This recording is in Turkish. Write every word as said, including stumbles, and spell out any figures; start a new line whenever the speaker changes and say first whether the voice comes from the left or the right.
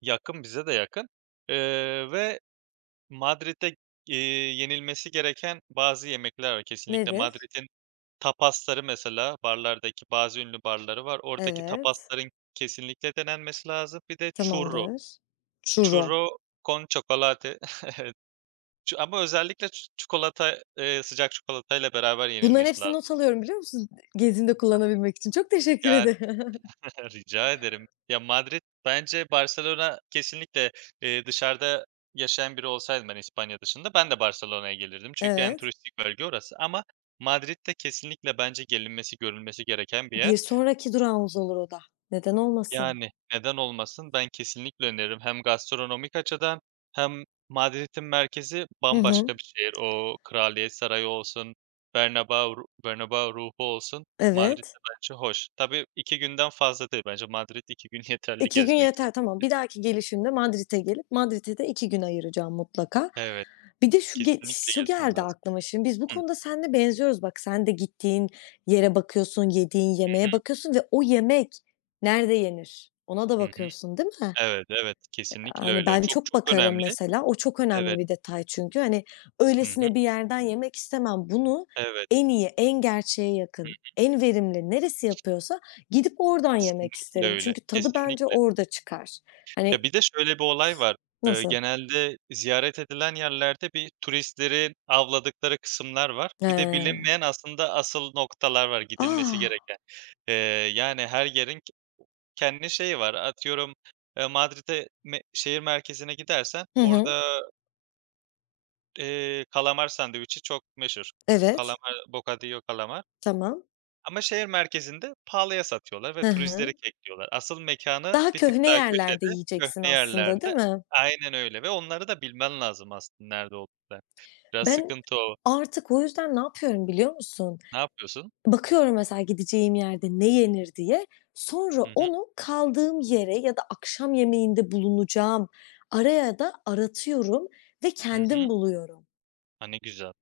right: Yakın, bize de yakın. Eee, ve Madrid'de, iii, yenilmesi gereken bazı yemekler var kesinlikle.
left: Nedir?
right: Madrid'in tapasları mesela; barlardaki bazı ünlü barları var. Oradaki
left: Evet.
right: tapasların kesinlikle denenmesi lazım. Bir de Churro.
left: Tamamdır. Churro.
right: Churro con chocolate. Evet. Ç ama özellikle çikolata, eee, sıcak çikolatayla beraber
left: Bunların
right: yenilmesi
left: hepsini
right: lazım.
left: not alıyorum, biliyor musun? I gezimde kullanabilmek için. Çok teşekkür
right: Ya
left: ederim.
right: Rica ederim. Ya, Madrid bence, Barcelona kesinlikle, eee, dışarıda yaşayan biri olsaydım; ben İspanya dışında, ben de Barcelona'ya gelirdim. Çünkü en
left: Evet.
right: turistik bölge orası. Ama Madrid de kesinlikle bence gelinmesi, görülmesi gereken bir yer.
left: Bir sonraki durağımız olur, o da. Neden olmasın?
right: Yani neden olmasın? Ben kesinlikle öneririm. Hem gastronomik açıdan hem Madrid'in merkezi
left: Hı hı.
right: bambaşka bir şehir. O Kraliyet Sarayı olsun, Bernabéu ru Bernabéu ruhu olsun; Madrid
left: Evet.
right: de bence hoş. Tabii iki günden fazla değil bence. Madrid iki gün yeterli
left: iki gün
right: gezmek
left: yeter,
right: için.
left: tamam. Bir dahaki gelişimde Madrid'e gelip Madrid'e de iki gün ayıracağım mutlaka.
right: Evet.
left: Bir de şu ge
right: Kesinlikle,
left: şu
right: gezmen
left: geldi
right: lazım.
left: aklıma şimdi. Biz bu
right: Hıı.
left: konuda seninle benziyoruz. Bak, sen de gittiğin yere bakıyorsun, yediğin
right: Hı
left: yemeğe
right: hı.
left: bakıyorsun ve o yemek nerede yenir, ona da
right: Hı hı.
left: bakıyorsun, değil mi?
right: Evet, evet, kesinlikle
left: Yani,
right: öyle.
left: ben
right: Çok,
left: çok
right: çok
left: bakarım
right: önemli.
left: mesela. O çok önemli
right: Evet.
left: bir detay çünkü. Hani,
right: Hı hı.
left: öylesine bir yerden yemek istemem. Bunu
right: Evet.
left: en iyi, en gerçeğe
right: Hı
left: yakın,
right: hı.
left: en verimli neresi yapıyorsa gidip oradan yemek
right: Kesinlikle
left: isterim.
right: öyle!
left: Çünkü tadı bence
right: Kesinlikle!
left: orada çıkar. Hani
right: Ya, bir de şöyle bir olay var; eee
left: Nasıl?
right: genelde ziyaret edilen yerlerde bir turistleri avladıkları kısımlar var. Bir de
left: He.
right: bilinmeyen aslında asıl noktalar var, gidilmesi
left: A!
right: gereken. Eee, yani her yerin ke [unintelligible] kendi şeyi var. Atıyorum, Madrid'e me şehir merkezine gidersen
left: Hı hı.
right: orada eee, kalamar sandviçi çok meşhur.
left: Evet.
right: Kalamar bocadillo kalamar.
left: Tamam.
right: Ama şehir merkezinde pahalıya satıyorlar ve
left: Hı
right: turizleri
left: hı.
right: kekliyorlar. Asıl mekânı
left: Daha
right: bir tık
left: köhne
right: daha
left: yerlerde
right: köşede,
left: yiyeceksin
right: köhne
left: aslında, değil
right: yerlerde.
left: mi?
right: Aynen öyle. Ve onları da bilmen lazım aslında nerede olduklarını. Biraz
left: Ben
right: sıkıntı o.
left: artık o yüzden ne yapıyorum, biliyor musun?
right: Ne yapıyorsun?
left: Bakıyorum mesela, gideceğim yerde ne yenir, diye. Sonra
right: Hı hı.
left: onu, kaldığım yere ya da akşam yemeğinde bulunacağım araya da aratıyorum ve
right: Hı
left: kendim
right: hı.
left: buluyorum.
right: A, ne güzel!